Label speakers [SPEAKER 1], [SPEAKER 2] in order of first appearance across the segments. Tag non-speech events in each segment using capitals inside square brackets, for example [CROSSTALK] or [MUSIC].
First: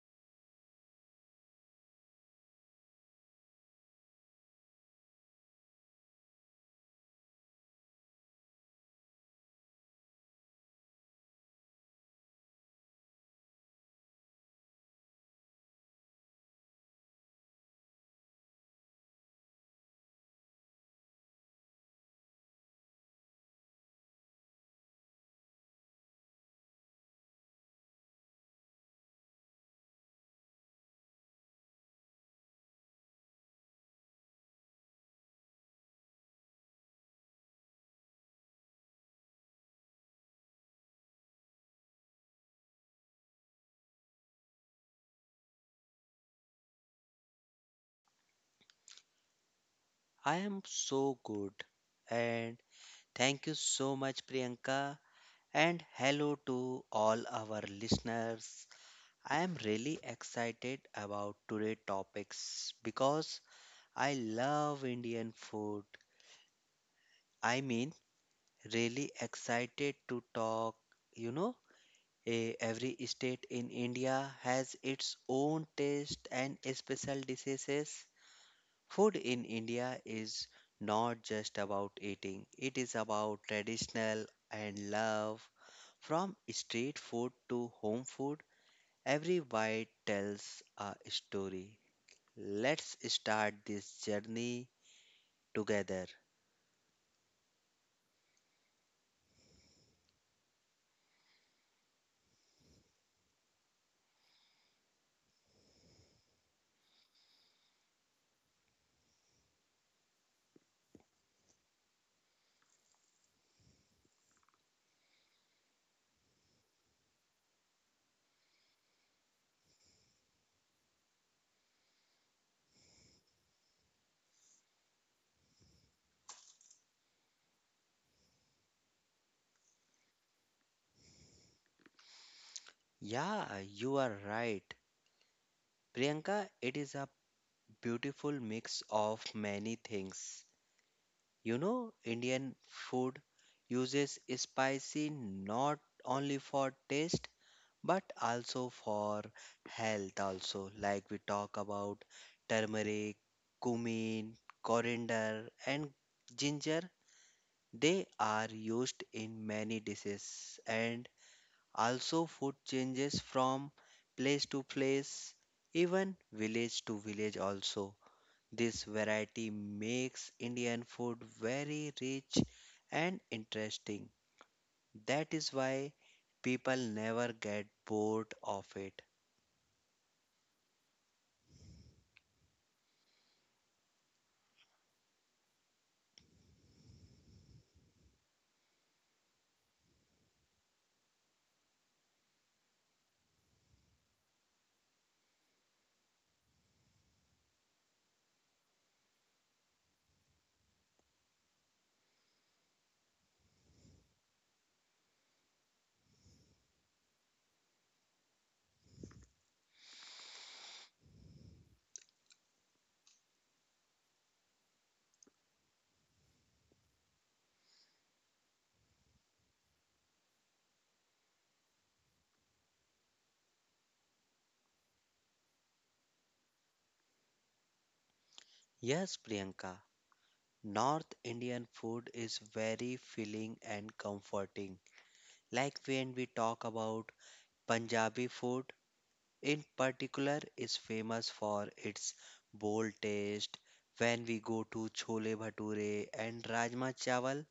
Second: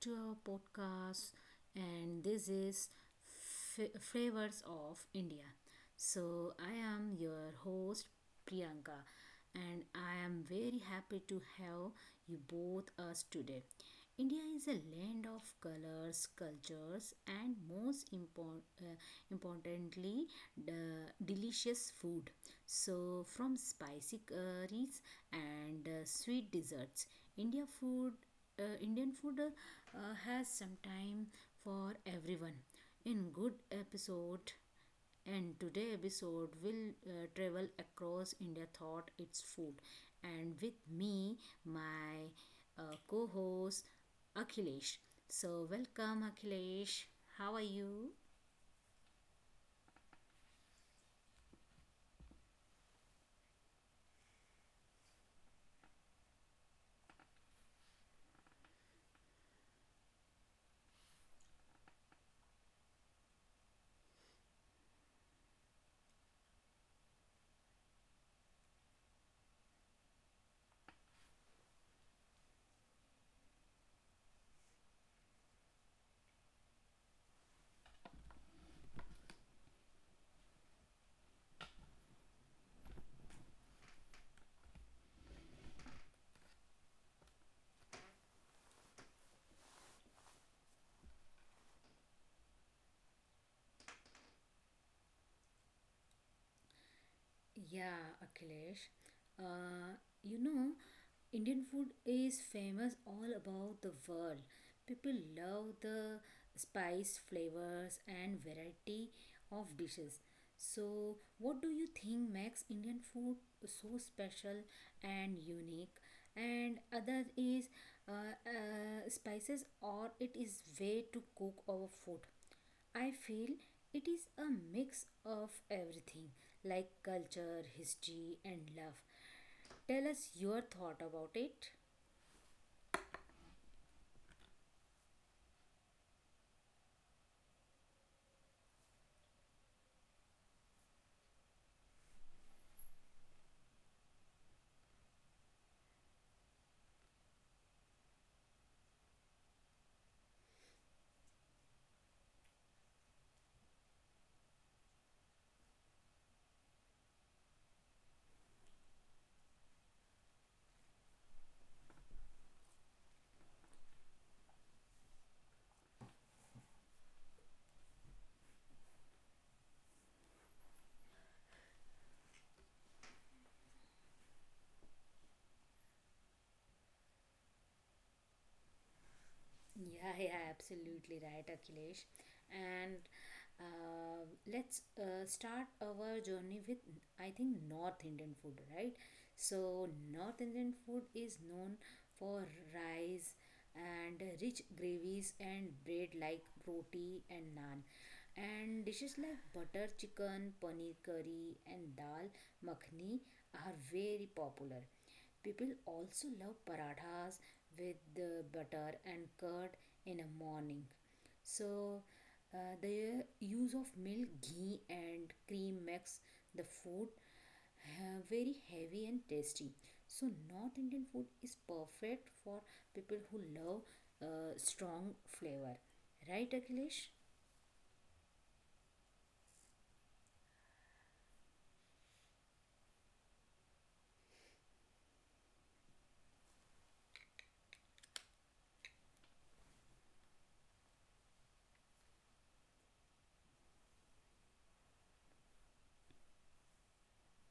[SPEAKER 1] to our podcast. And this is Flavors of India. So, I am your host Priyanka, and I am very happy to have you both us today. India is a land of colors, cultures, and most importantly, the delicious food. So, from spicy curries and sweet desserts, India food, Indian food has some time for everyone. In good episode and today episode will travel across India thought its food. And with me, my co-host Akhilesh. So welcome Akhilesh. How are you?
[SPEAKER 2] I am so good. And thank you so much, Priyanka. And hello to all our listeners. I am really excited about today's topics because I love Indian food. I mean, really excited to talk. You know, every state in India has its own taste and special dishes. Food in India is not just about eating, it is about traditional and love. From street food to home food, every bite tells a story. Let's start this journey together.
[SPEAKER 1] Yeah, Akhilesh. Uh, you know, Indian food is famous all about the world. People love the spice flavors and variety of dishes. So, what do you think makes Indian food so special and unique? And other is spices or it is way to cook our food. I feel it is a mix of everything like culture, history, and love. Tell us your thought about it.
[SPEAKER 2] Yeah, you are right. Priyanka, it is a beautiful mix of many things. You know, Indian food uses spicy not only for taste but also for health also, like we talk about turmeric, cumin, coriander, and ginger. They are used in many dishes, and also food changes from place to place, even village to village also. This variety makes indian food very rich and interesting. That is why people never get bored of it.
[SPEAKER 1] Yeah, yeah, absolutely right, Akhilesh. And uh, let's start our journey with, I think, North Indian food, right? So, North Indian food is known for rice and rich gravies and bread like roti and naan. And dishes like butter chicken, paneer curry, and dal makhni are very popular. People also love parathas with the butter and curd in a morning. So, the use of milk, ghee, and cream makes the food very heavy and tasty. So, North Indian food is perfect for people who love strong flavor, right, Akhilesh?
[SPEAKER 2] Yes, Priyanka, North Indian food is very filling and comforting. Like when we talk about Punjabi food, in particular, is famous for its bold taste. When we go to chole bhature and rajma chawal,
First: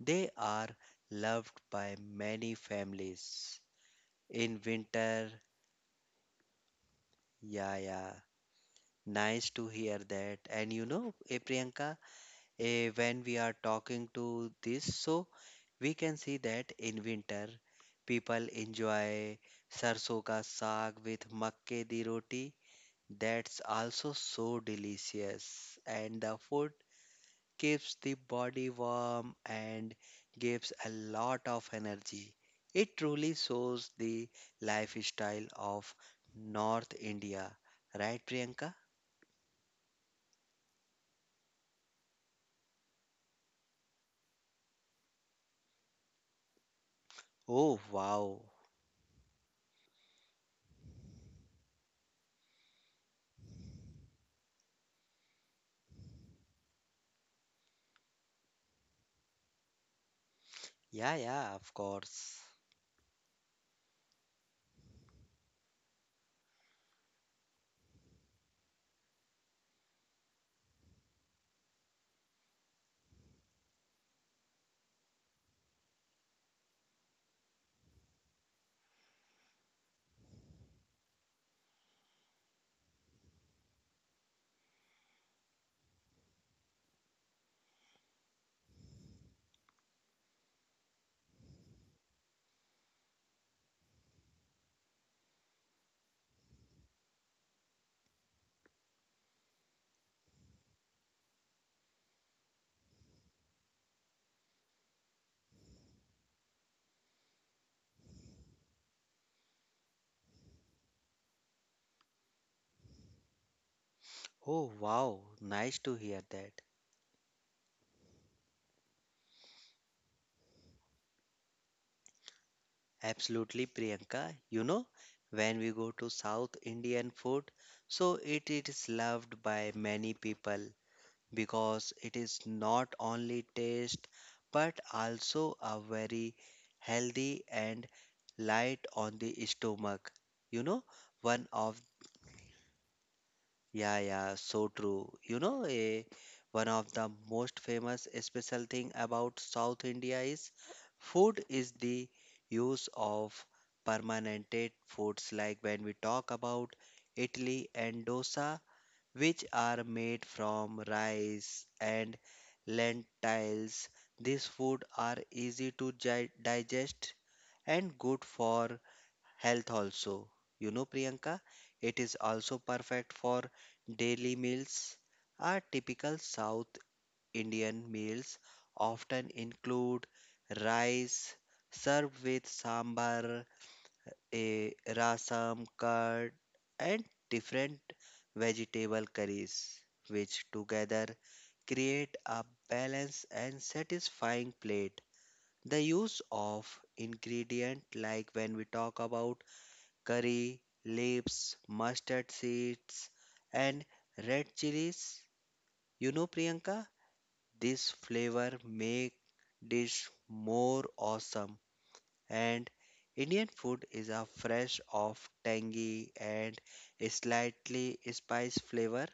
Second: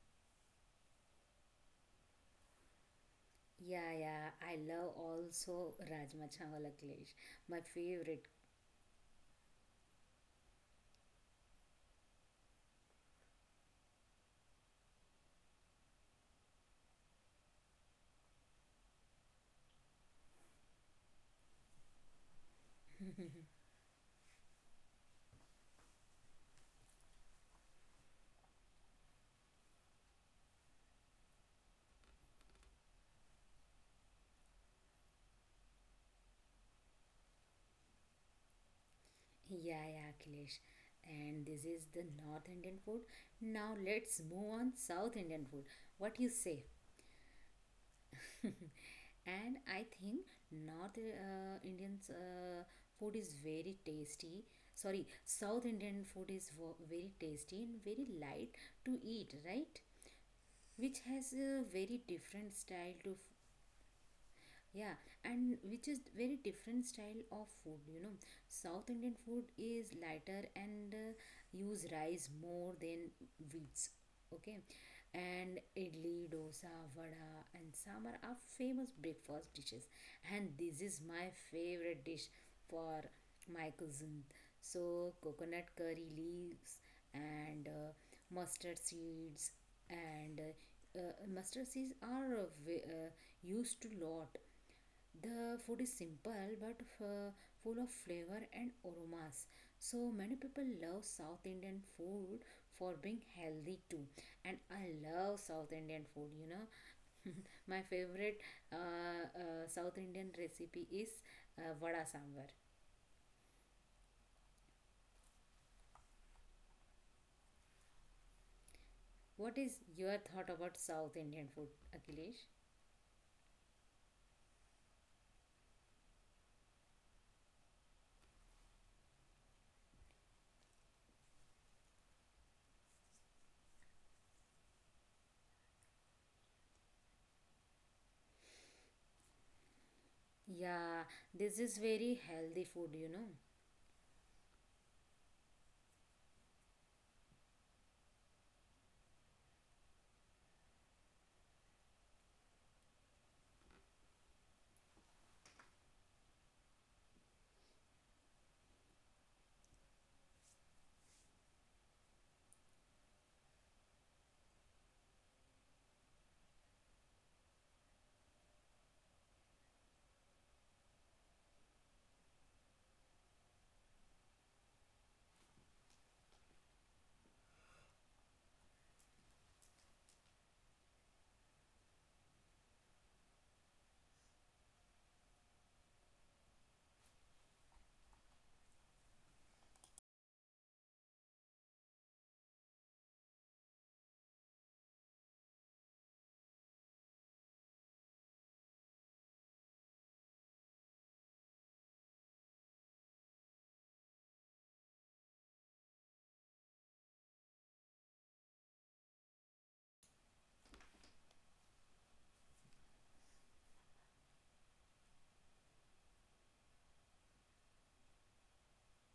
[SPEAKER 2] they are loved by many families.
[SPEAKER 1] Yeah, yeah, I
[SPEAKER 2] In
[SPEAKER 1] love
[SPEAKER 2] winter,
[SPEAKER 1] also Rajma Chawal, Akhilesh, my
[SPEAKER 2] yeah, yeah.
[SPEAKER 1] favorite.
[SPEAKER 2] Nice to hear that. And you know, Priyanka, when we are talking to this, so we can see that in winter, people enjoy sarson ka saag with makke di roti. That's also so delicious, and the food keeps the body warm and gives a lot of energy. It truly shows the lifestyle of North India, right, Priyanka?
[SPEAKER 1] Yeah, yeah, Akhilesh. And this is the North Indian food. Now let's move on South Indian food. What you say?
[SPEAKER 2] Oh, wow.
[SPEAKER 1] [LAUGHS] And I think North Indian food is very tasty. Sorry, South Indian food is very tasty and very light to eat, right? Which
[SPEAKER 2] Yeah,
[SPEAKER 1] has
[SPEAKER 2] yeah,
[SPEAKER 1] a
[SPEAKER 2] of
[SPEAKER 1] very
[SPEAKER 2] course.
[SPEAKER 1] different style to, yeah, and which is very different style of food, you know. South Indian food is lighter and use rice more than wheats, okay. And idli, dosa, vada and sambar are famous breakfast dishes, and this is my favorite dish for my cousin. So coconut curry leaves and mustard seeds and mustard seeds are used to lot. The food is simple but full of flavor and aromas. So many people love South Indian food for being healthy too. And I love South Indian food, you know. [LAUGHS] My favorite South Indian recipe is vada sambar.
[SPEAKER 2] Oh, wow. Nice to hear that.
[SPEAKER 1] What is your thought about South Indian food, Akhilesh?
[SPEAKER 2] Absolutely, Priyanka. You know, when we go to South Indian food, so it is loved by many people because it is not only taste but also a very healthy and light on the stomach. You know,
[SPEAKER 1] Yeah,
[SPEAKER 2] one
[SPEAKER 1] this is
[SPEAKER 2] of
[SPEAKER 1] very healthy food, you know.
[SPEAKER 2] yeah, yeah, so true. You know, one of the most famous special thing about South India is food is the use of permanented foods, like when we talk about Italy and dosa, which are made from rice and lentils. These food are easy to gi digest and good for health also. You know, Priyanka, it is also perfect for daily meals. Our typical South Indian meals often include rice served with sambar, a rasam, curd, and different vegetable curries, which together create a balanced and satisfying plate. The use of ingredient, like when we talk about curry, leaves, mustard seeds, and red chilies. You know, Priyanka, this flavor make dish more awesome. And Indian food is a fresh of tangy and slightly spice flavor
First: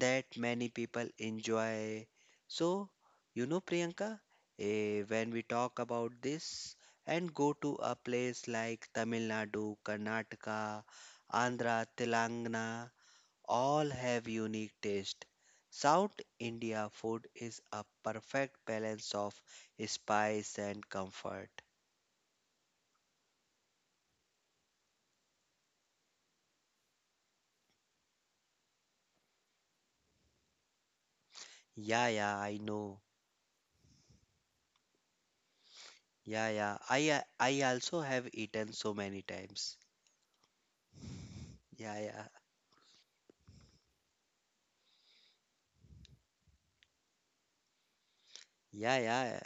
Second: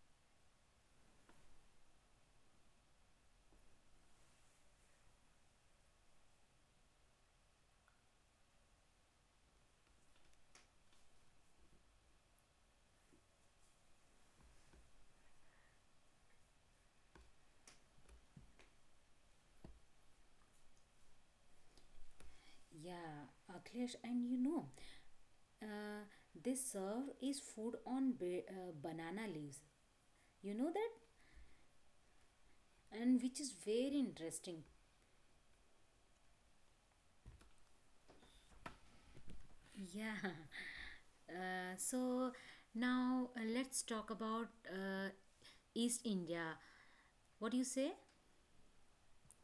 [SPEAKER 2] that many people enjoy. So, you know, Priyanka, when we talk about this and go to a place like Tamil Nadu, Karnataka, Andhra, Telangana, all have unique taste. South India food is a perfect balance of spice and comfort.
[SPEAKER 1] Yeah, Akhilesh, and you know, Uh, they serve is food on banana leaves. You know that?
[SPEAKER 2] Yeah, yeah, I know.
[SPEAKER 1] And which is very interesting.
[SPEAKER 2] Yeah, yeah. I also have eaten so many times.
[SPEAKER 1] Yeah. [LAUGHS]
[SPEAKER 2] Yeah, yeah.
[SPEAKER 1] So now let's talk about uh, East India. What do you say?
[SPEAKER 2] Yeah, yeah.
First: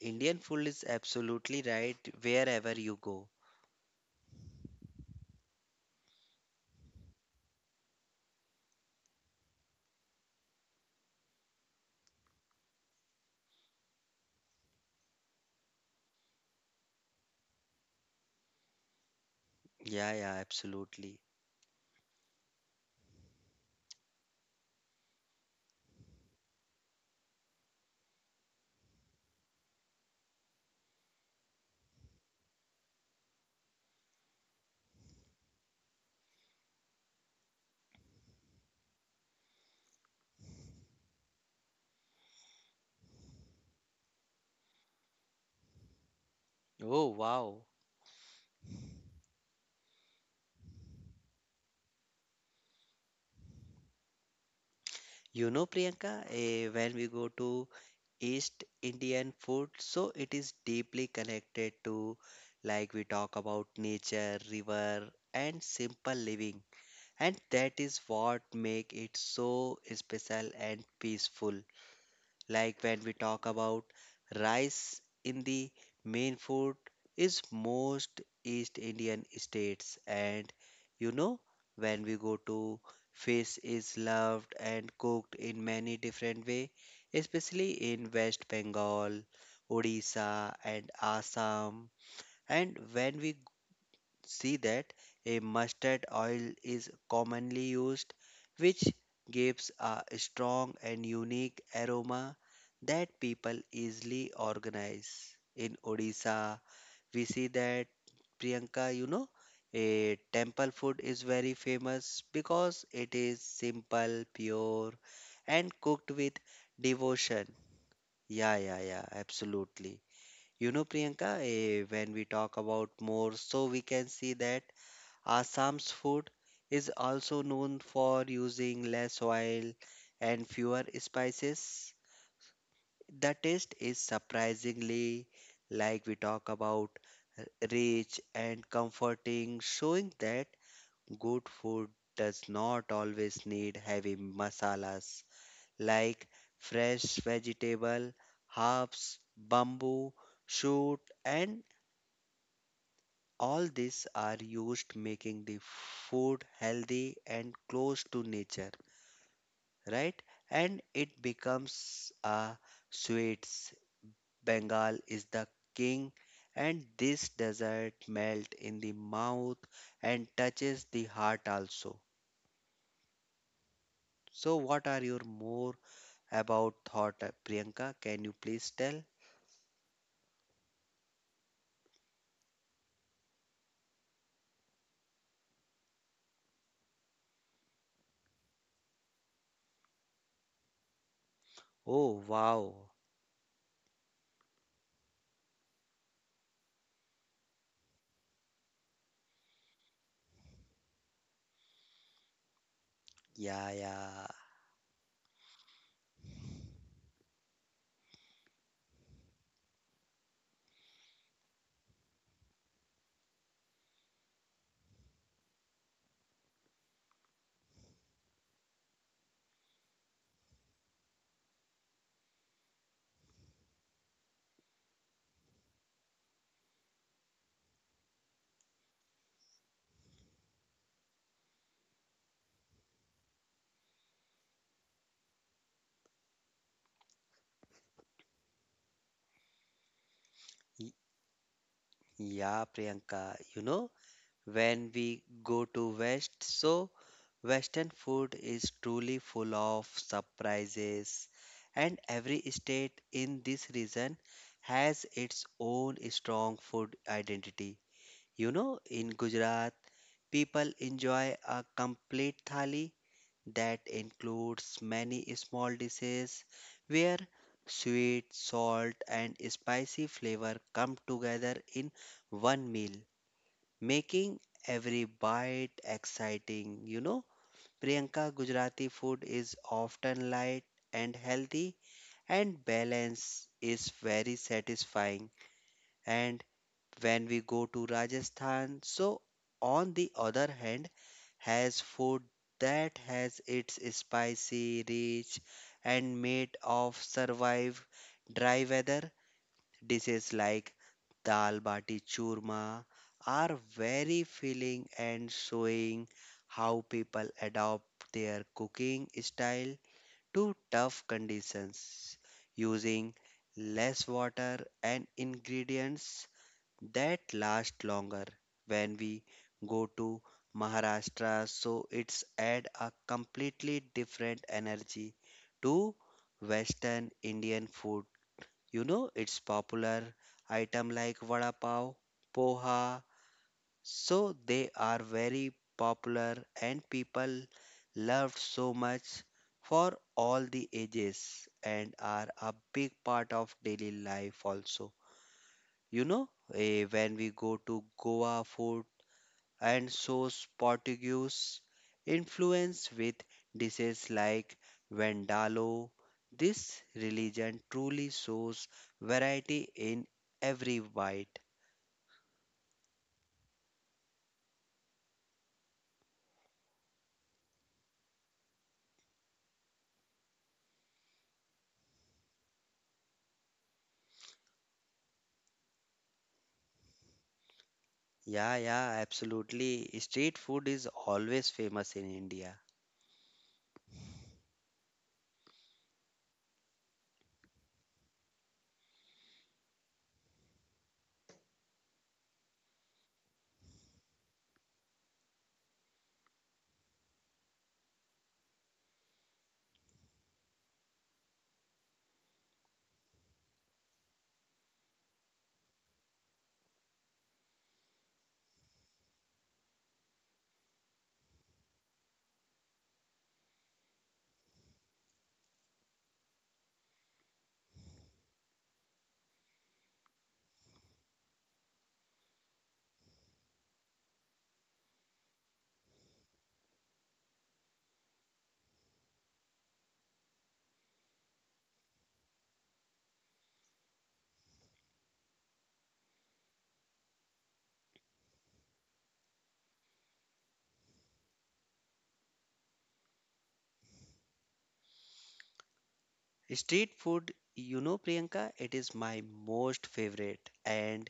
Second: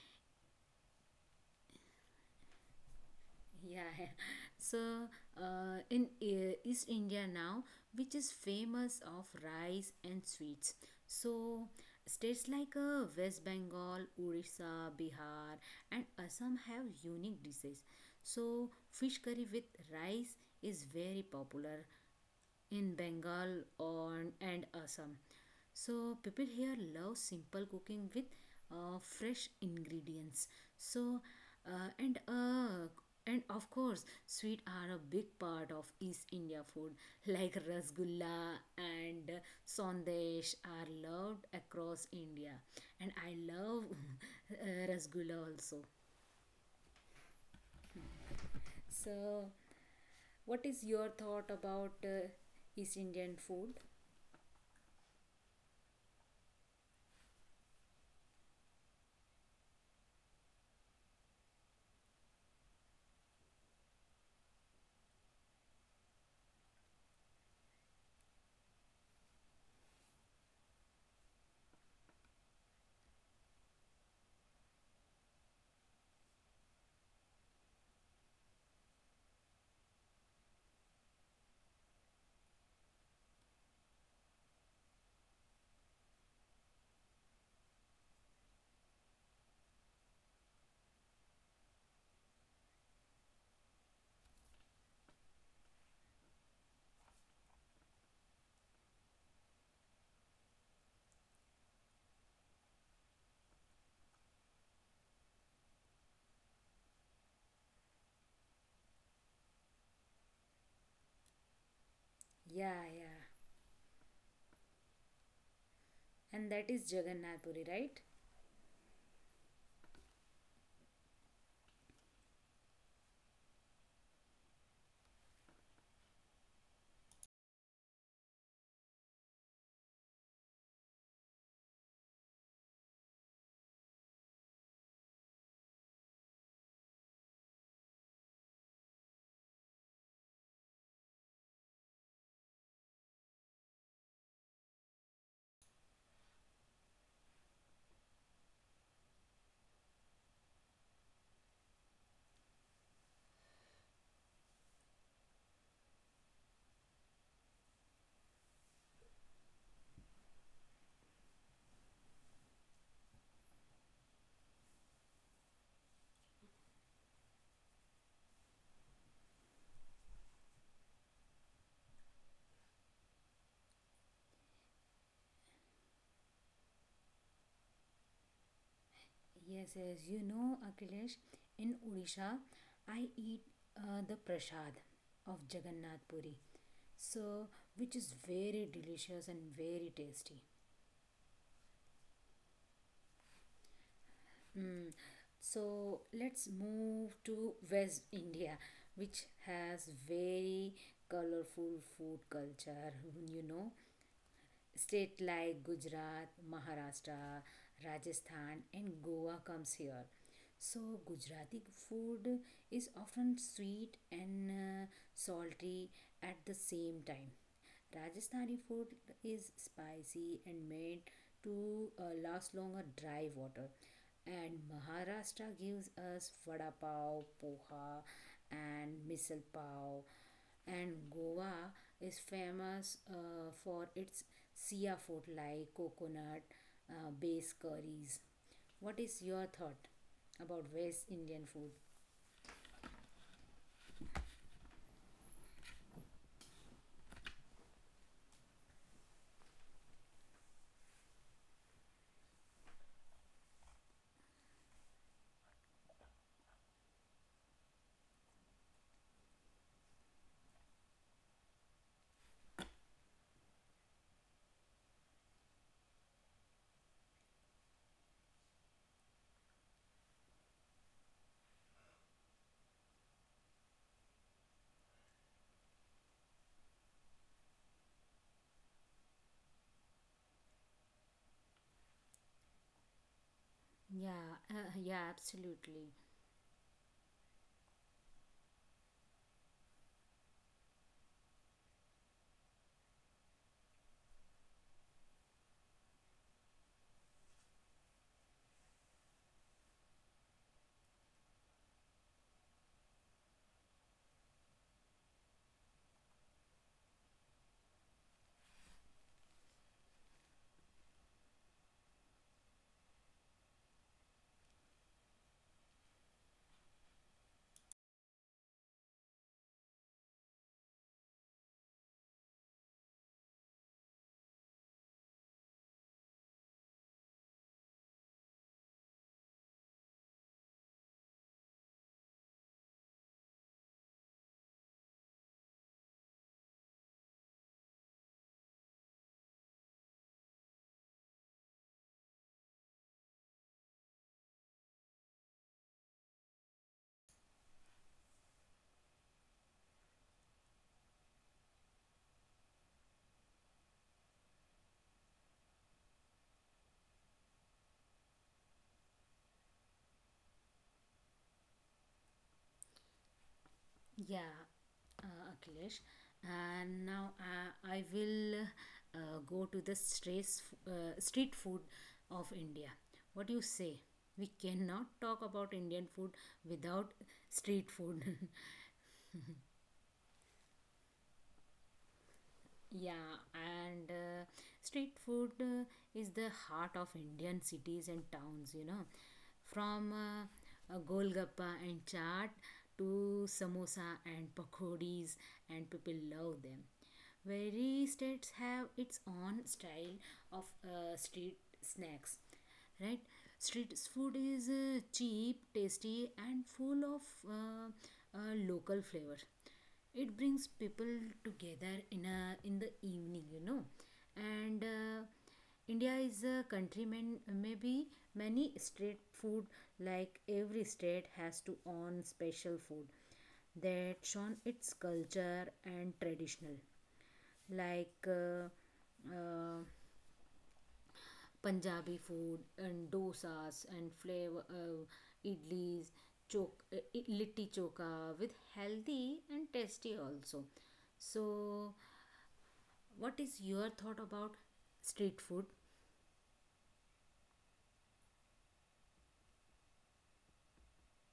[SPEAKER 2] Indian food is absolutely right wherever you go.
[SPEAKER 1] Yeah, yeah. So in East India now, which is famous of rice and sweets. So states like West Bengal, Orissa, Bihar, and Assam have unique dishes. So fish curry with
[SPEAKER 2] Yeah, yeah,
[SPEAKER 1] rice is
[SPEAKER 2] absolutely.
[SPEAKER 1] very popular in Bengal or and Assam. So people here love simple cooking with fresh ingredients. So uh, and uh, and of course, sweet are a big part of East India food, like rasgulla and sandesh are loved across India. And I love [LAUGHS] uh, rasgulla also.
[SPEAKER 2] Oh, wow.
[SPEAKER 1] So, what is your thought about East Indian food?
[SPEAKER 2] You know, Priyanka, when we go to East Indian food, so it is deeply connected to, like, we talk about nature, river, and simple living. And that is what make it so special and peaceful. Like when we talk about rice in the main food is most East Indian states. And you know, when we go to fish is loved and cooked in many different way, especially in West Bengal, Odisha, and Assam. And when we see that a mustard oil is commonly used, which gives a strong and unique aroma that people easily organize. In Odisha, we see that, Priyanka, you know, a temple food is very famous
[SPEAKER 1] Yeah,
[SPEAKER 2] because
[SPEAKER 1] yeah.
[SPEAKER 2] it is simple, pure, and cooked with
[SPEAKER 1] And that is Jagannath
[SPEAKER 2] devotion.
[SPEAKER 1] Puri, right?
[SPEAKER 2] Yeah, yeah, yeah, absolutely. You know, Priyanka, when we talk about more, so we can see that Assam's food is also known for using less oil and fewer spices. The taste is surprisingly, like we talk about, rich and comforting, showing that good food does not always need heavy masalas, like fresh vegetable, herbs, bamboo, shoot, and all these are used making the food healthy and close to nature, right? And it becomes a sweets. Bengal is the king, and this dessert melt in the mouth and touches the heart also. So what are your more about thought, Priyanka? Can you please tell?
[SPEAKER 1] Yes, yes. You know, Akhilesh, in Odisha, I eat the prasad of Jagannath Puri, so which is very delicious and very tasty.
[SPEAKER 2] Oh wow.
[SPEAKER 1] Mm. So let's move to West India, which has very colorful food culture. You
[SPEAKER 2] Yeah,
[SPEAKER 1] know,
[SPEAKER 2] yeah.
[SPEAKER 1] state like Gujarat, Maharashtra, Rajasthan and Goa comes here. So Gujarati food is often sweet and salty at the same time. Rajasthani food is spicy and made to last longer dry water. And Maharashtra gives us vada pav, poha, and misal pav, and Goa is famous for its Sia food like coconut based curries. What is your thought about
[SPEAKER 2] Y-
[SPEAKER 1] West Indian food?
[SPEAKER 2] Yeah, Priyanka, you know, when we go to West, so Western food is truly full of surprises, and every state in this region has its own strong food identity. You know, in Gujarat, people enjoy a complete thali that includes many small dishes where sweet, salt, and spicy flavor come together in one meal, making every bite exciting, you know. Priyanka, Gujarati food is often light and healthy, and balance is very
[SPEAKER 1] Yeah, yeah,
[SPEAKER 2] satisfying.
[SPEAKER 1] absolutely.
[SPEAKER 2] And when we go to Rajasthan, so on the other hand, has food that has its spicy, rich, and made of survive dry weather. Dishes like dal bati churma are very filling and showing how people adopt their cooking style to tough conditions using less water and ingredients that last longer. When we go to Maharashtra, so it's add a completely different energy to western indian food. You know, it's popular item like vada pav, poha, so they are very popular and people loved so much for all the ages and are a big part of daily life also. You know, when we go to Goa food and so Portuguese influence with dishes like Vendalo. This religion truly shows variety in every bite.
[SPEAKER 1] Yeah, Akhilesh. And now I will go to the stress, street food of India. What do you say? We cannot talk about Indian food without street food. [LAUGHS]
[SPEAKER 2] Yeah, yeah, absolutely. Street food is always famous in India.
[SPEAKER 1] Yeah, and street food is the heart of Indian cities and towns, you know. From Golgappa and chaat to samosa and pakodis, and people love them. Very states have its own style of street snacks, right? Street food is cheap, tasty, and full of local flavor. It brings people together in a in the evening, you know. And India is a country man, maybe many state food, like every state has to own special food that shown its culture and traditional, like uh, Punjabi food and dosas and flavor idlis, chok, uh, litti choka with healthy and tasty also. So, what is your thought about street food?
[SPEAKER 2] Street food, you know, Priyanka, it is my most favorite. And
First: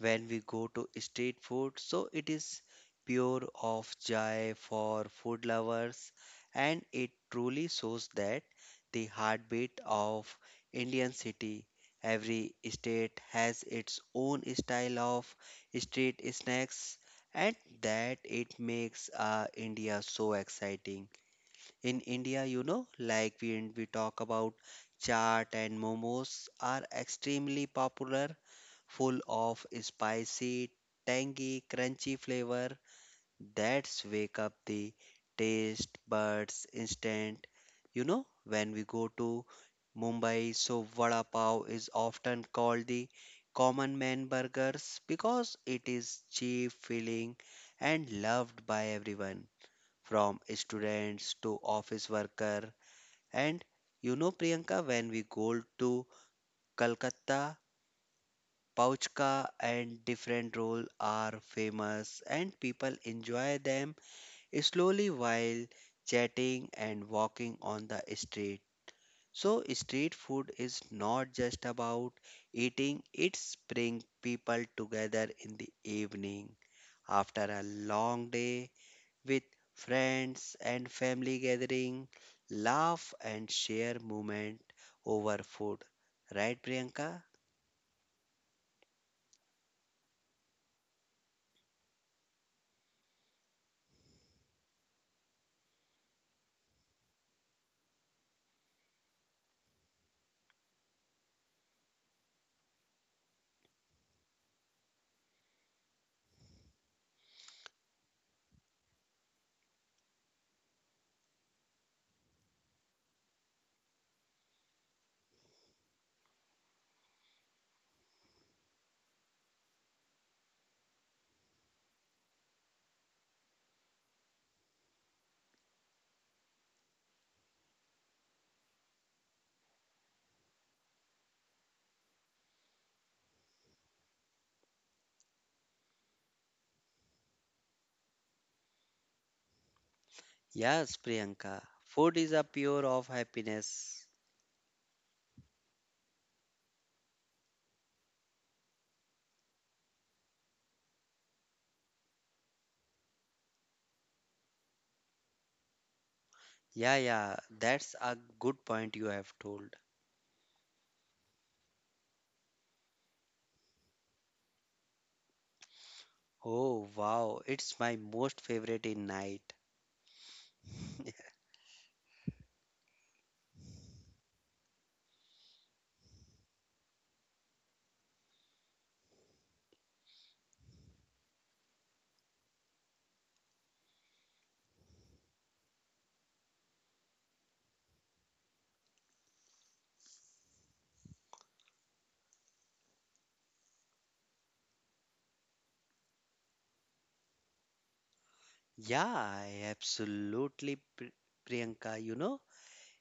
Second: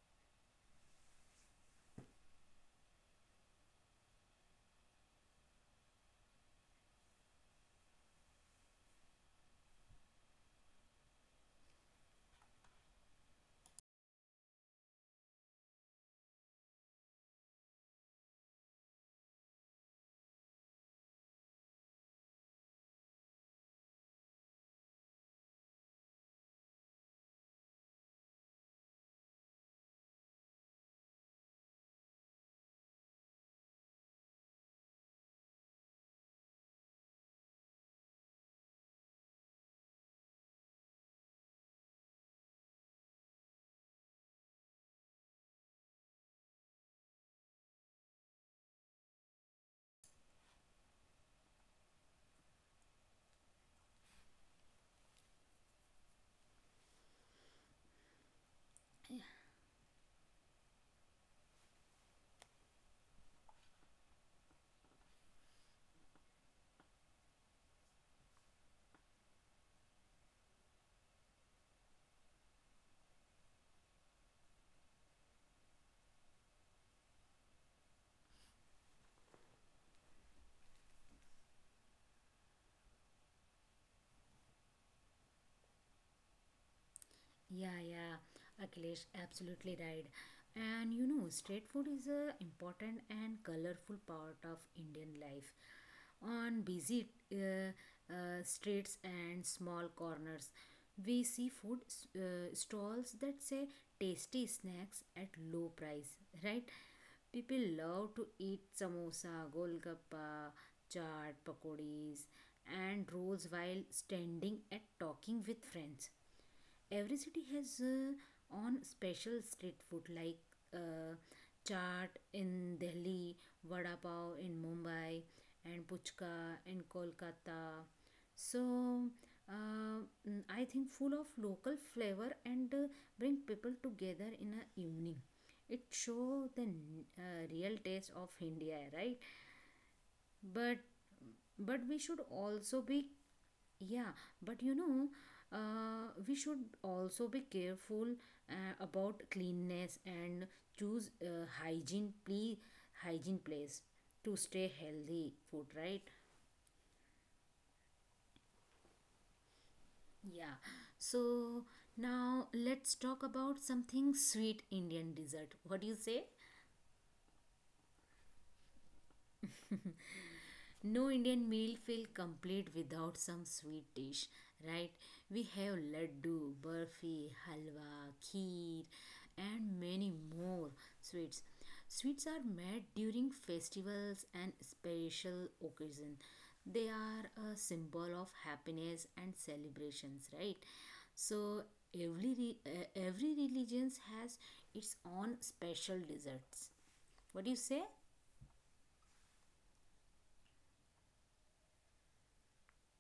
[SPEAKER 2] when we go to street food, so it is pure of joy for food lovers, and it truly shows that the heartbeat of Indian city. Every state has its own style of street snacks, and that it makes India so exciting in India, you know, like we talk about chaat and momos are extremely popular, full of spicy, tangy, crunchy flavor that's wake up the taste buds instant. You know, when we go to Mumbai, so vada pav is often called the common man burgers because it is cheap, filling, and loved by everyone from students to office worker. And you know, Priyanka, when we go to Calcutta, Pouchka and different roll are famous and people enjoy them slowly while chatting and walking on the street. So street food is not just about eating, it brings people together in the evening after a long day with friends and family gathering, laugh and share moment over food. Right, Priyanka?
[SPEAKER 1] Yeah, yeah, Akhilesh, absolutely right. And you know, street food is a important and colorful part of Indian life. On busy streets and small corners, we see food stalls that say tasty snacks at low price, right? People love to eat samosa, golgappa, chaat, pakodis, and rolls while standing and talking with friends. Every city has on special street food like uh, chaat in Delhi, vada pav in Mumbai, and puchka in Kolkata. So uh, I think full of local flavor and bring people together in a evening. It show the real taste of India, right? but
[SPEAKER 2] Yes, Priyanka.
[SPEAKER 1] but we
[SPEAKER 2] Food
[SPEAKER 1] should
[SPEAKER 2] is a
[SPEAKER 1] also
[SPEAKER 2] pure of
[SPEAKER 1] be
[SPEAKER 2] happiness.
[SPEAKER 1] Yeah, but you know, we should also be careful about cleanness and choose hygiene place to stay healthy food, right?
[SPEAKER 2] Yeah, yeah, that's a good point you have told.
[SPEAKER 1] Yeah. So now let's talk about something sweet Indian dessert. What do you say?
[SPEAKER 2] Oh, wow, it's my most favorite in night.
[SPEAKER 1] No Indian meal feel complete without some sweet dish, right? We have laddu, burfi, halwa, kheer, and many more sweets. Sweets are made during festivals and special occasions. They are a symbol of happiness and celebrations, right? So every religions has its own special desserts. What do you say?
[SPEAKER 2] Yeah, absolutely, Priyanka, you know.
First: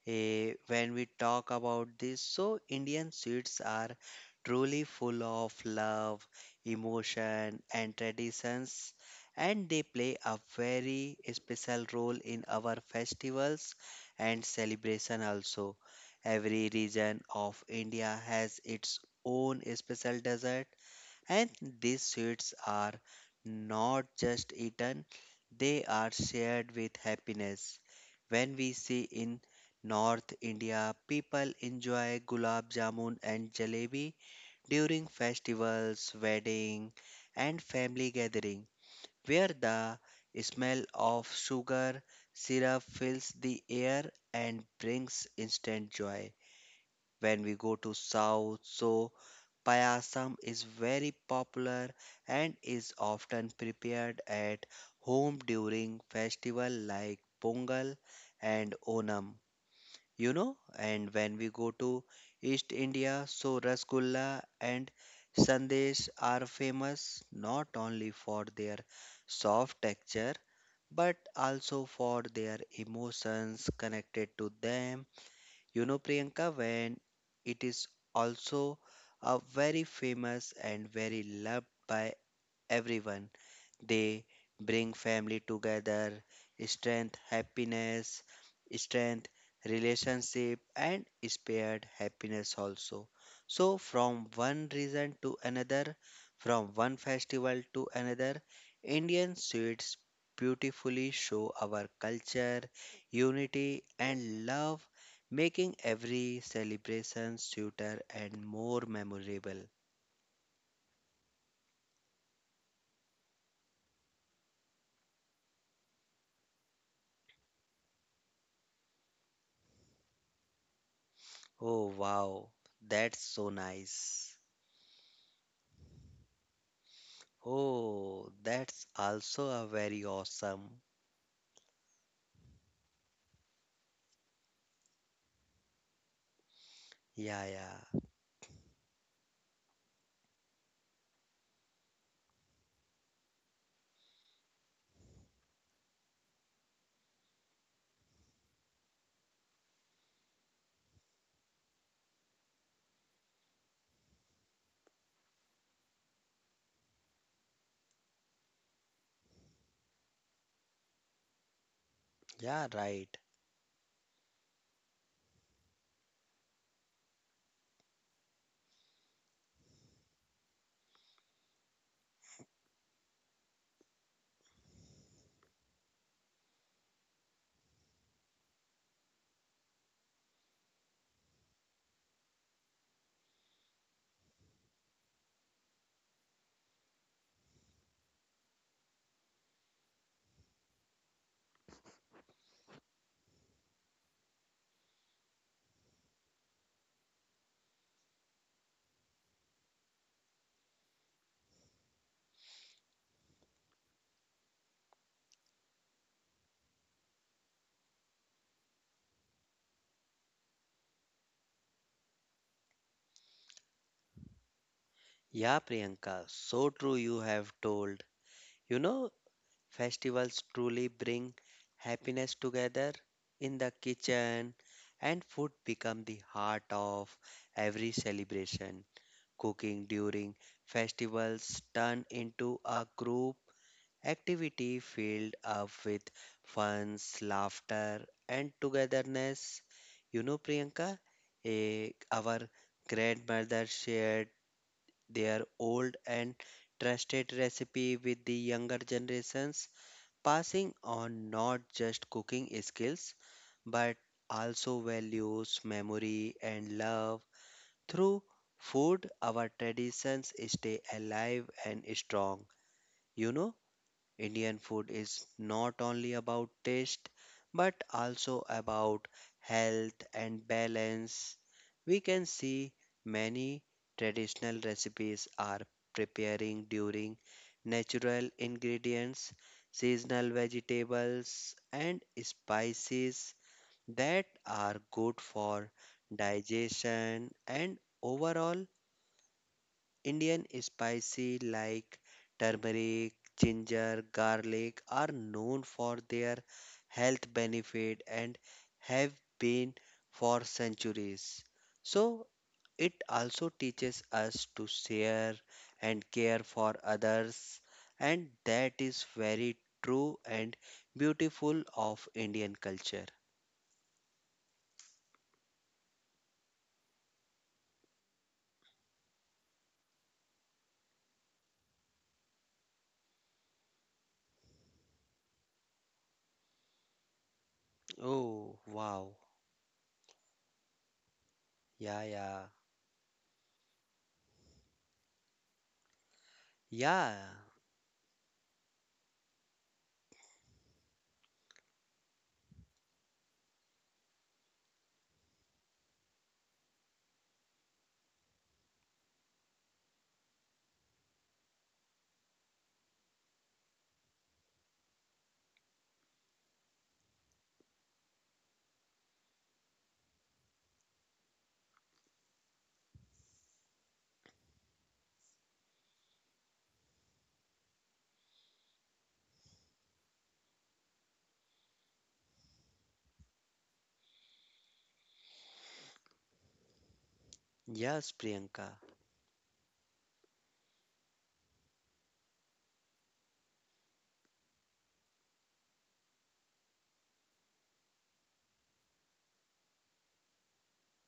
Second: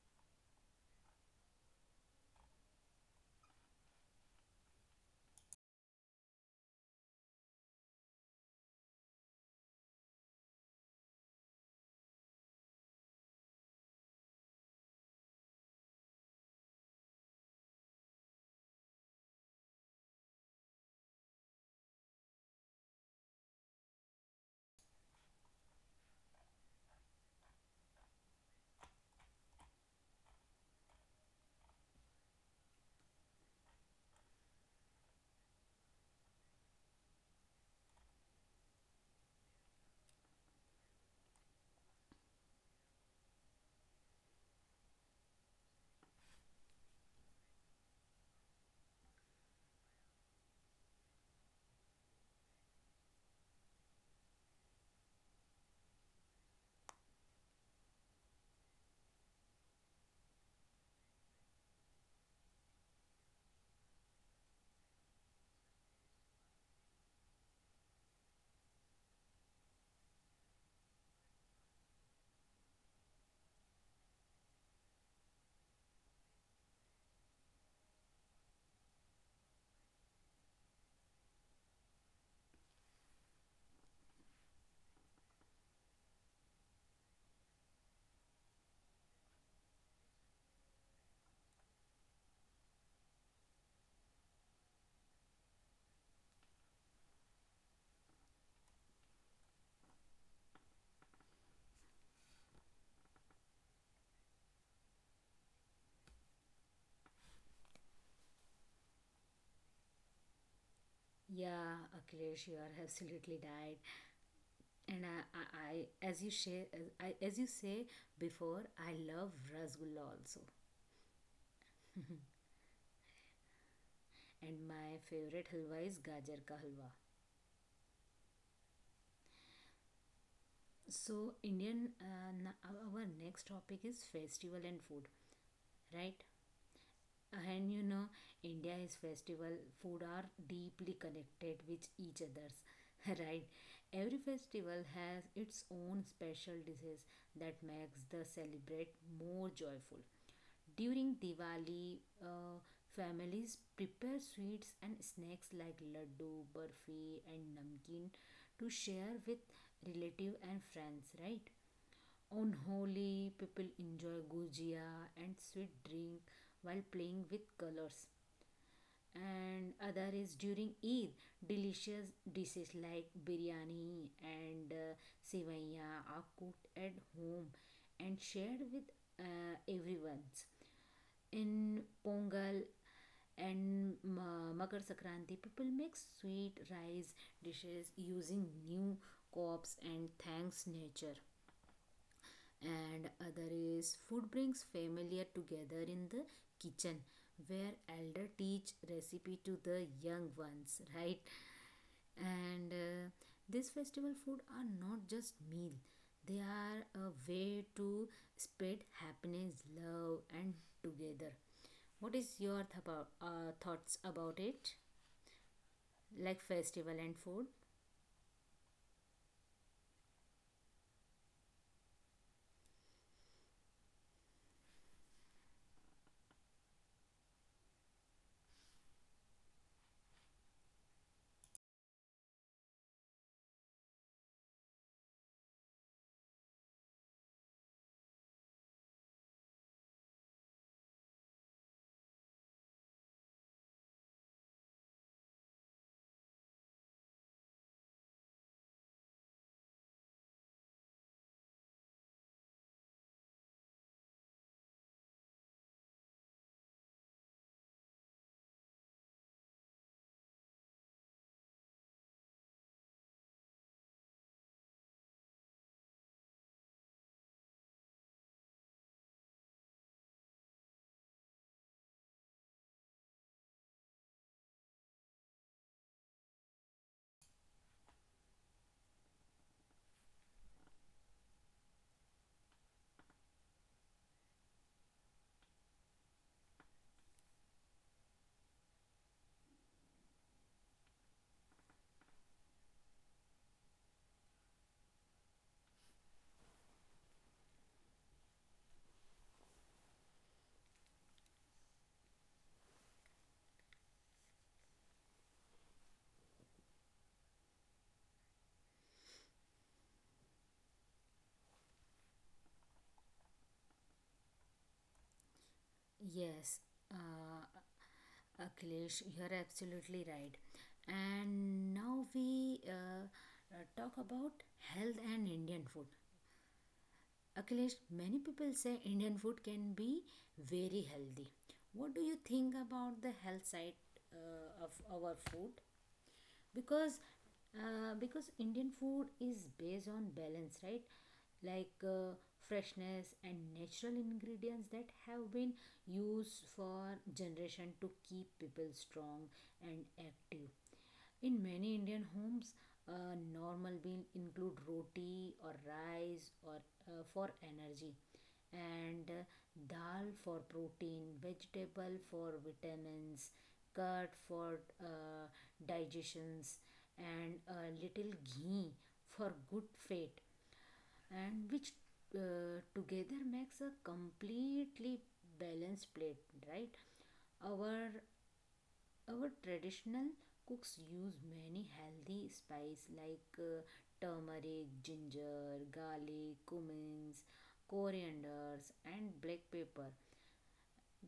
[SPEAKER 2] When we talk about this. So, Indian sweets are truly full of love, emotion, and traditions, and they play a very special role in our festivals and celebration also. Every region of India has its own special dessert, and these sweets are not just eaten, they are shared with happiness. When we see in North India, people enjoy gulab jamun and jalebi during festivals, wedding, and family gathering, where the smell of sugar syrup fills the air and brings instant joy. When we go to South, so Payasam is very popular and is often prepared at home during festival like Pongal and Onam. You know, and when we go to East India, so Rasgulla and Sandesh are famous not only for their soft texture but also for their emotions connected to them. You know, Priyanka, when it is also a very famous and very loved by everyone. They bring family together, strength, happiness, strength, relationship, and spared happiness also. So, from one reason to another, from one festival to another, Indian sweets beautifully show our culture, unity, and love, making every celebration sweeter and more memorable.
[SPEAKER 1] Yeah, Akhilesh, you are absolutely right. And I, as you share, I, as you say before, I love rasgulla also.
[SPEAKER 2] Oh, wow, that's so nice.
[SPEAKER 1] And my favorite halwa is gajar ka halwa.
[SPEAKER 2] Oh, that's also a very awesome.
[SPEAKER 1] So our next topic is festival and food, right?
[SPEAKER 2] Yeah,
[SPEAKER 1] And you
[SPEAKER 2] yeah.
[SPEAKER 1] know, India is festival. Food are deeply connected with each others, [LAUGHS] right? Every festival has its own special dishes that makes the celebrate more joyful. During Diwali, families prepare sweets and snacks like laddu, burfi, and namkeen to share with relative and friends, right? On
[SPEAKER 2] Yeah, right.
[SPEAKER 1] Holi, people enjoy gujia and sweet drink while playing with colors. And other is during Eid, delicious dishes like biryani and sevaiya are cooked at home and shared with everyone's in Pongal and Makar Sankranti. People make sweet rice dishes using new crops and thanks nature. And other is food brings familiar together in the kitchen where elder teach recipe to the young ones, right? And this festival food are not just meal, they are a way to spread happiness love and together. What is your thoughts about it?
[SPEAKER 2] Yeah, Priyanka,
[SPEAKER 1] Like
[SPEAKER 2] so true
[SPEAKER 1] festival and
[SPEAKER 2] you
[SPEAKER 1] food?
[SPEAKER 2] have told. You know, festivals truly bring happiness together in the kitchen, and food become the heart of every celebration. Cooking during festivals turn into a group activity filled up with funs, laughter, and togetherness. You know, Priyanka, our grandmother shared their old and trusted recipe with the younger generations, passing on not just cooking skills but also values, memory, and love. Through food, our traditions stay alive and strong. You know, Indian food is not only about taste but also about health and balance. We can see many traditional recipes are preparing during natural ingredients, seasonal vegetables, and spices that are good for digestion and overall Indian spicy like turmeric, ginger, garlic are known for their health benefit and have been for centuries. So it also teaches us to share and care for others, and that is very true and beautiful of Indian culture.
[SPEAKER 1] Yes, uh, Akhilesh, you're absolutely right. And now we talk about health and Indian food. Akhilesh, many people
[SPEAKER 2] Oh
[SPEAKER 1] say Indian
[SPEAKER 2] wow.
[SPEAKER 1] food can be very healthy. What do
[SPEAKER 2] Yeah
[SPEAKER 1] you think
[SPEAKER 2] yeah.
[SPEAKER 1] about the health side of our food? Because
[SPEAKER 2] Yeah.
[SPEAKER 1] because Indian food is based on balance, right? Like freshness and natural ingredients that have been used for generation to keep people strong and active. In many Indian homes a normal meal include roti or rice or for energy and dal for protein, vegetable for vitamins, curd for digestions, and a little ghee for good fat, and which together makes a completely balanced plate, right? Our
[SPEAKER 2] Yes, Priyanka.
[SPEAKER 1] our traditional cooks use many healthy spices like turmeric, ginger, garlic, cummin, corianders, and black pepper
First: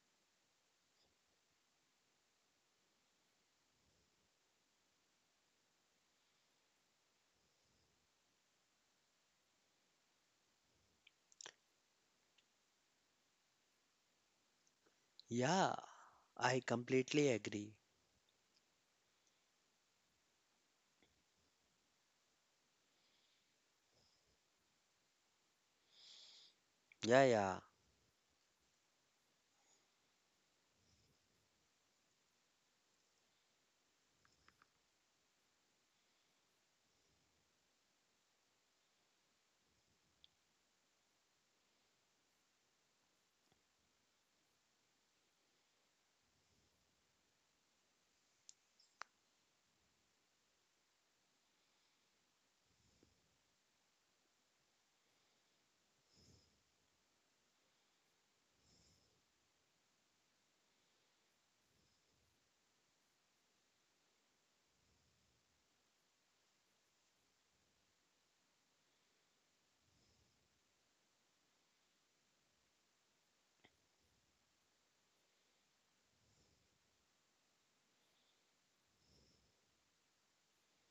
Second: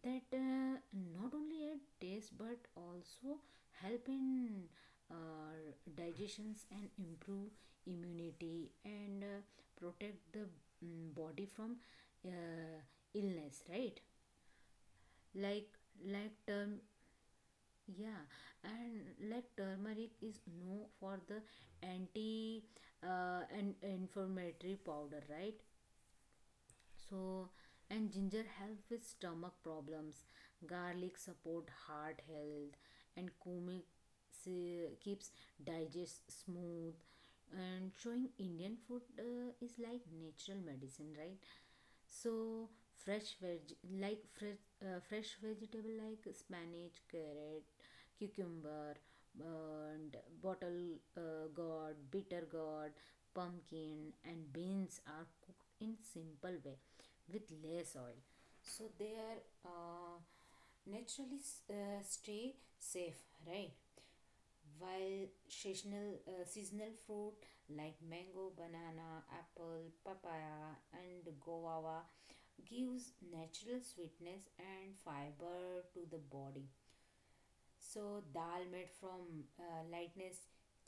[SPEAKER 1] that not only add taste but also help in digestions and improve immunity and protect the body from uh, illness, right? like
[SPEAKER 2] Yeah,
[SPEAKER 1] like
[SPEAKER 2] I
[SPEAKER 1] term
[SPEAKER 2] completely agree.
[SPEAKER 1] Yeah, and like turmeric is known for the anti and inflammatory powder, right?
[SPEAKER 2] Yeah,
[SPEAKER 1] So
[SPEAKER 2] yeah,
[SPEAKER 1] and ginger help with stomach problems, garlic support heart health, and cumin keeps digest smooth, and showing Indian food is like natural medicine, right? So fresh veg fresh vegetable like spinach, carrot, cucumber, and bottle gourd, bitter gourd, pumpkin, and beans are cooked in simple way with less oil, so they are naturally stay safe, right? While seasonal fruit like mango, banana, apple, papaya, and guava gives natural sweetness and fiber to the body. So, dal made from lightness,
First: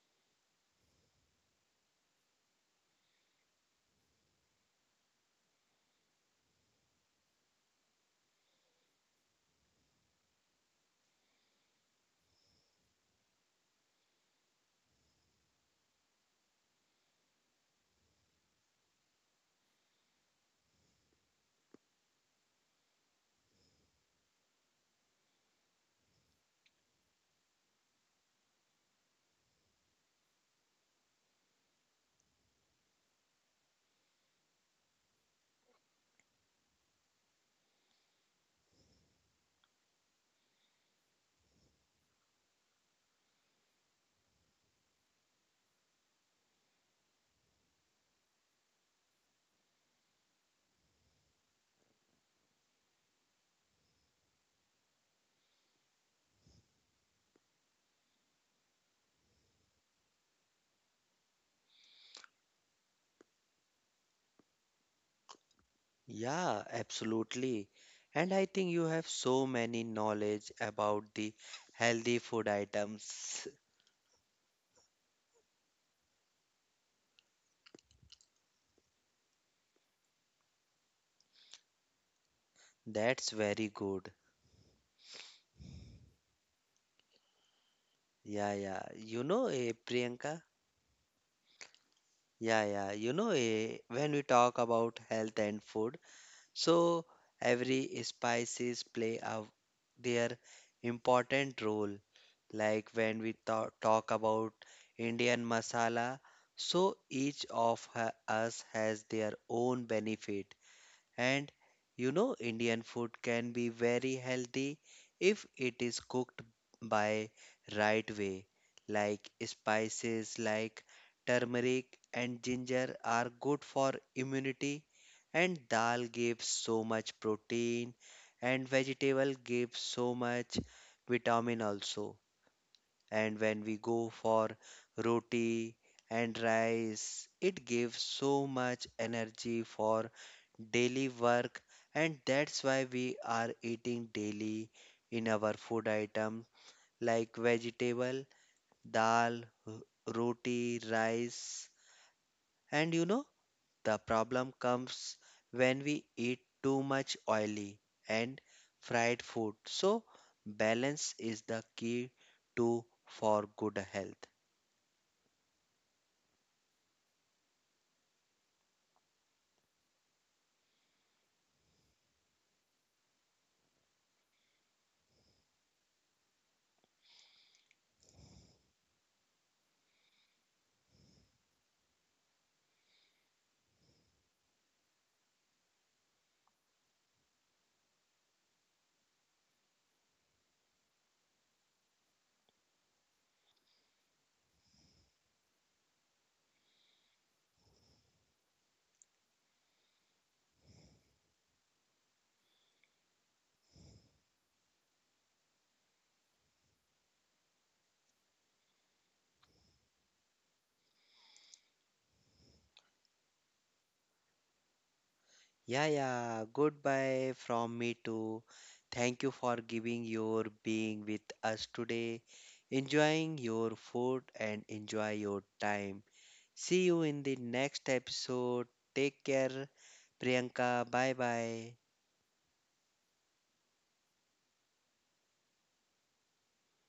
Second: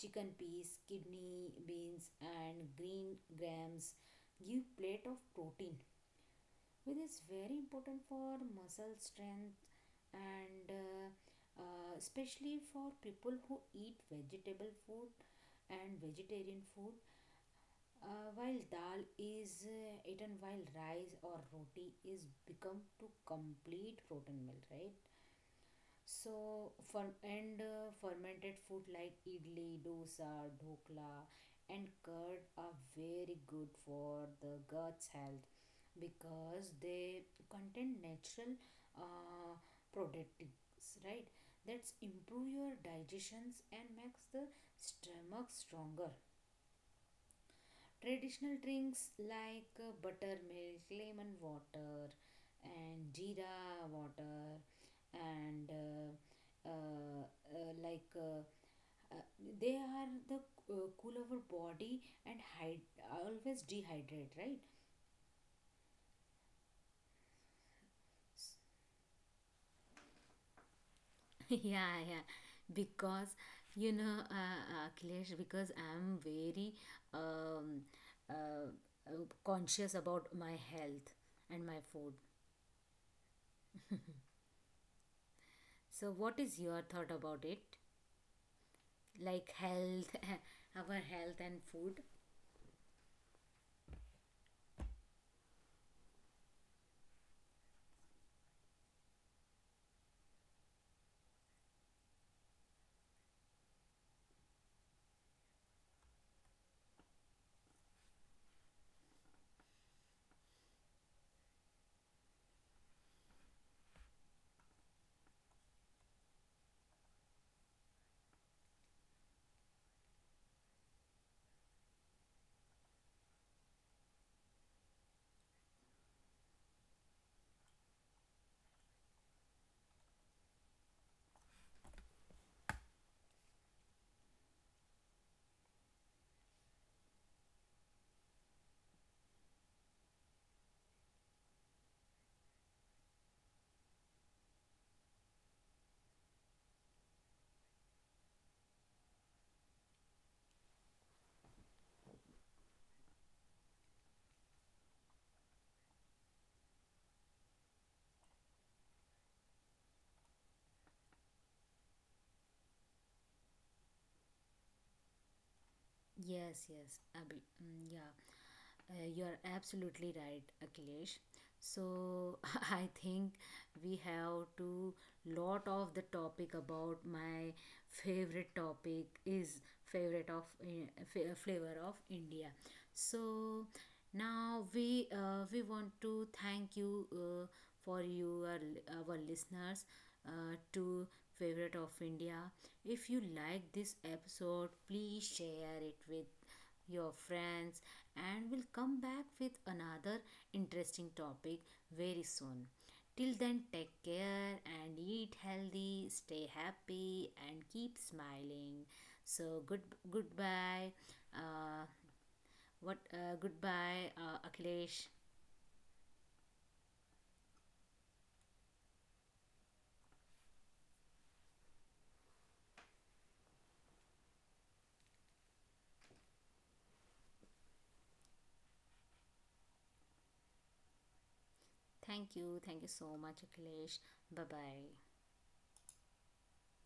[SPEAKER 1] chicken peas, kidney beans, and green grams give plate of protein, which is very important for muscle strength and especially for people who eat vegetable food and vegetarian food while dal is eaten while rice or roti is become to complete protein meal, right? So for and fermented food like idli, dosa, dhokla, and curd are very good for the guts health because they contain natural uh, protectants, right? That's improve your digestions and makes the stomach stronger. Traditional drinks like buttermilk, lemon water, and jeera water, and like uh, they are the cool our body and hide always dehydrate, right?
[SPEAKER 2] yeah, absolutely. And
[SPEAKER 1] [LAUGHS]
[SPEAKER 2] I
[SPEAKER 1] S-
[SPEAKER 2] think you have so many knowledge about the
[SPEAKER 1] yeah
[SPEAKER 2] healthy
[SPEAKER 1] yeah
[SPEAKER 2] food
[SPEAKER 1] because
[SPEAKER 2] items.
[SPEAKER 1] you know, Akhilesh, because I'm very um, uh, conscious about my health and my food.
[SPEAKER 2] That's very good.
[SPEAKER 1] So what is your thought about it,
[SPEAKER 2] Yeah, yeah. You know,
[SPEAKER 1] like health,
[SPEAKER 2] Priyanka?
[SPEAKER 1] [LAUGHS] our health and food.
[SPEAKER 2] Yeah, yeah. You know, when we talk about health and food, so every spices play a their important role, like when we talk about Indian masala. So each of us has their own benefit. And you know, Indian food can be very healthy if it is cooked by right way. Like spices like turmeric and ginger are good for immunity, and dal gives so much protein, and vegetable gives so much vitamin also. And when we go for roti and rice, it gives so much energy for daily work, and that's why we are eating daily in our food item like vegetable, dal, r- roti, rice. And you know the problem comes when we eat too much oily and fried food. So balance is the key to for good health.
[SPEAKER 1] Yes, yes, Abhi. Yeah. You're absolutely right, Akhilesh. So [LAUGHS] I think we have to lot of the topic about my favorite topic is favorite of flavor of India. So now we want to thank you for you our listeners to favorite of India. If you like this episode, please share it with your friends, and we'll come back with another interesting topic very soon. Till then, take care and eat healthy, stay happy, and keep smiling. So goodbye. Uh, what Goodbye, Akhilesh.
[SPEAKER 2] Yeah, yeah. Goodbye from me too. Thank you for giving your being with us today. Enjoying your food and enjoy your time. See you in the next episode. Take care, Priyanka. Bye bye.
[SPEAKER 1] Thank you so much, Akhilesh. Bye bye.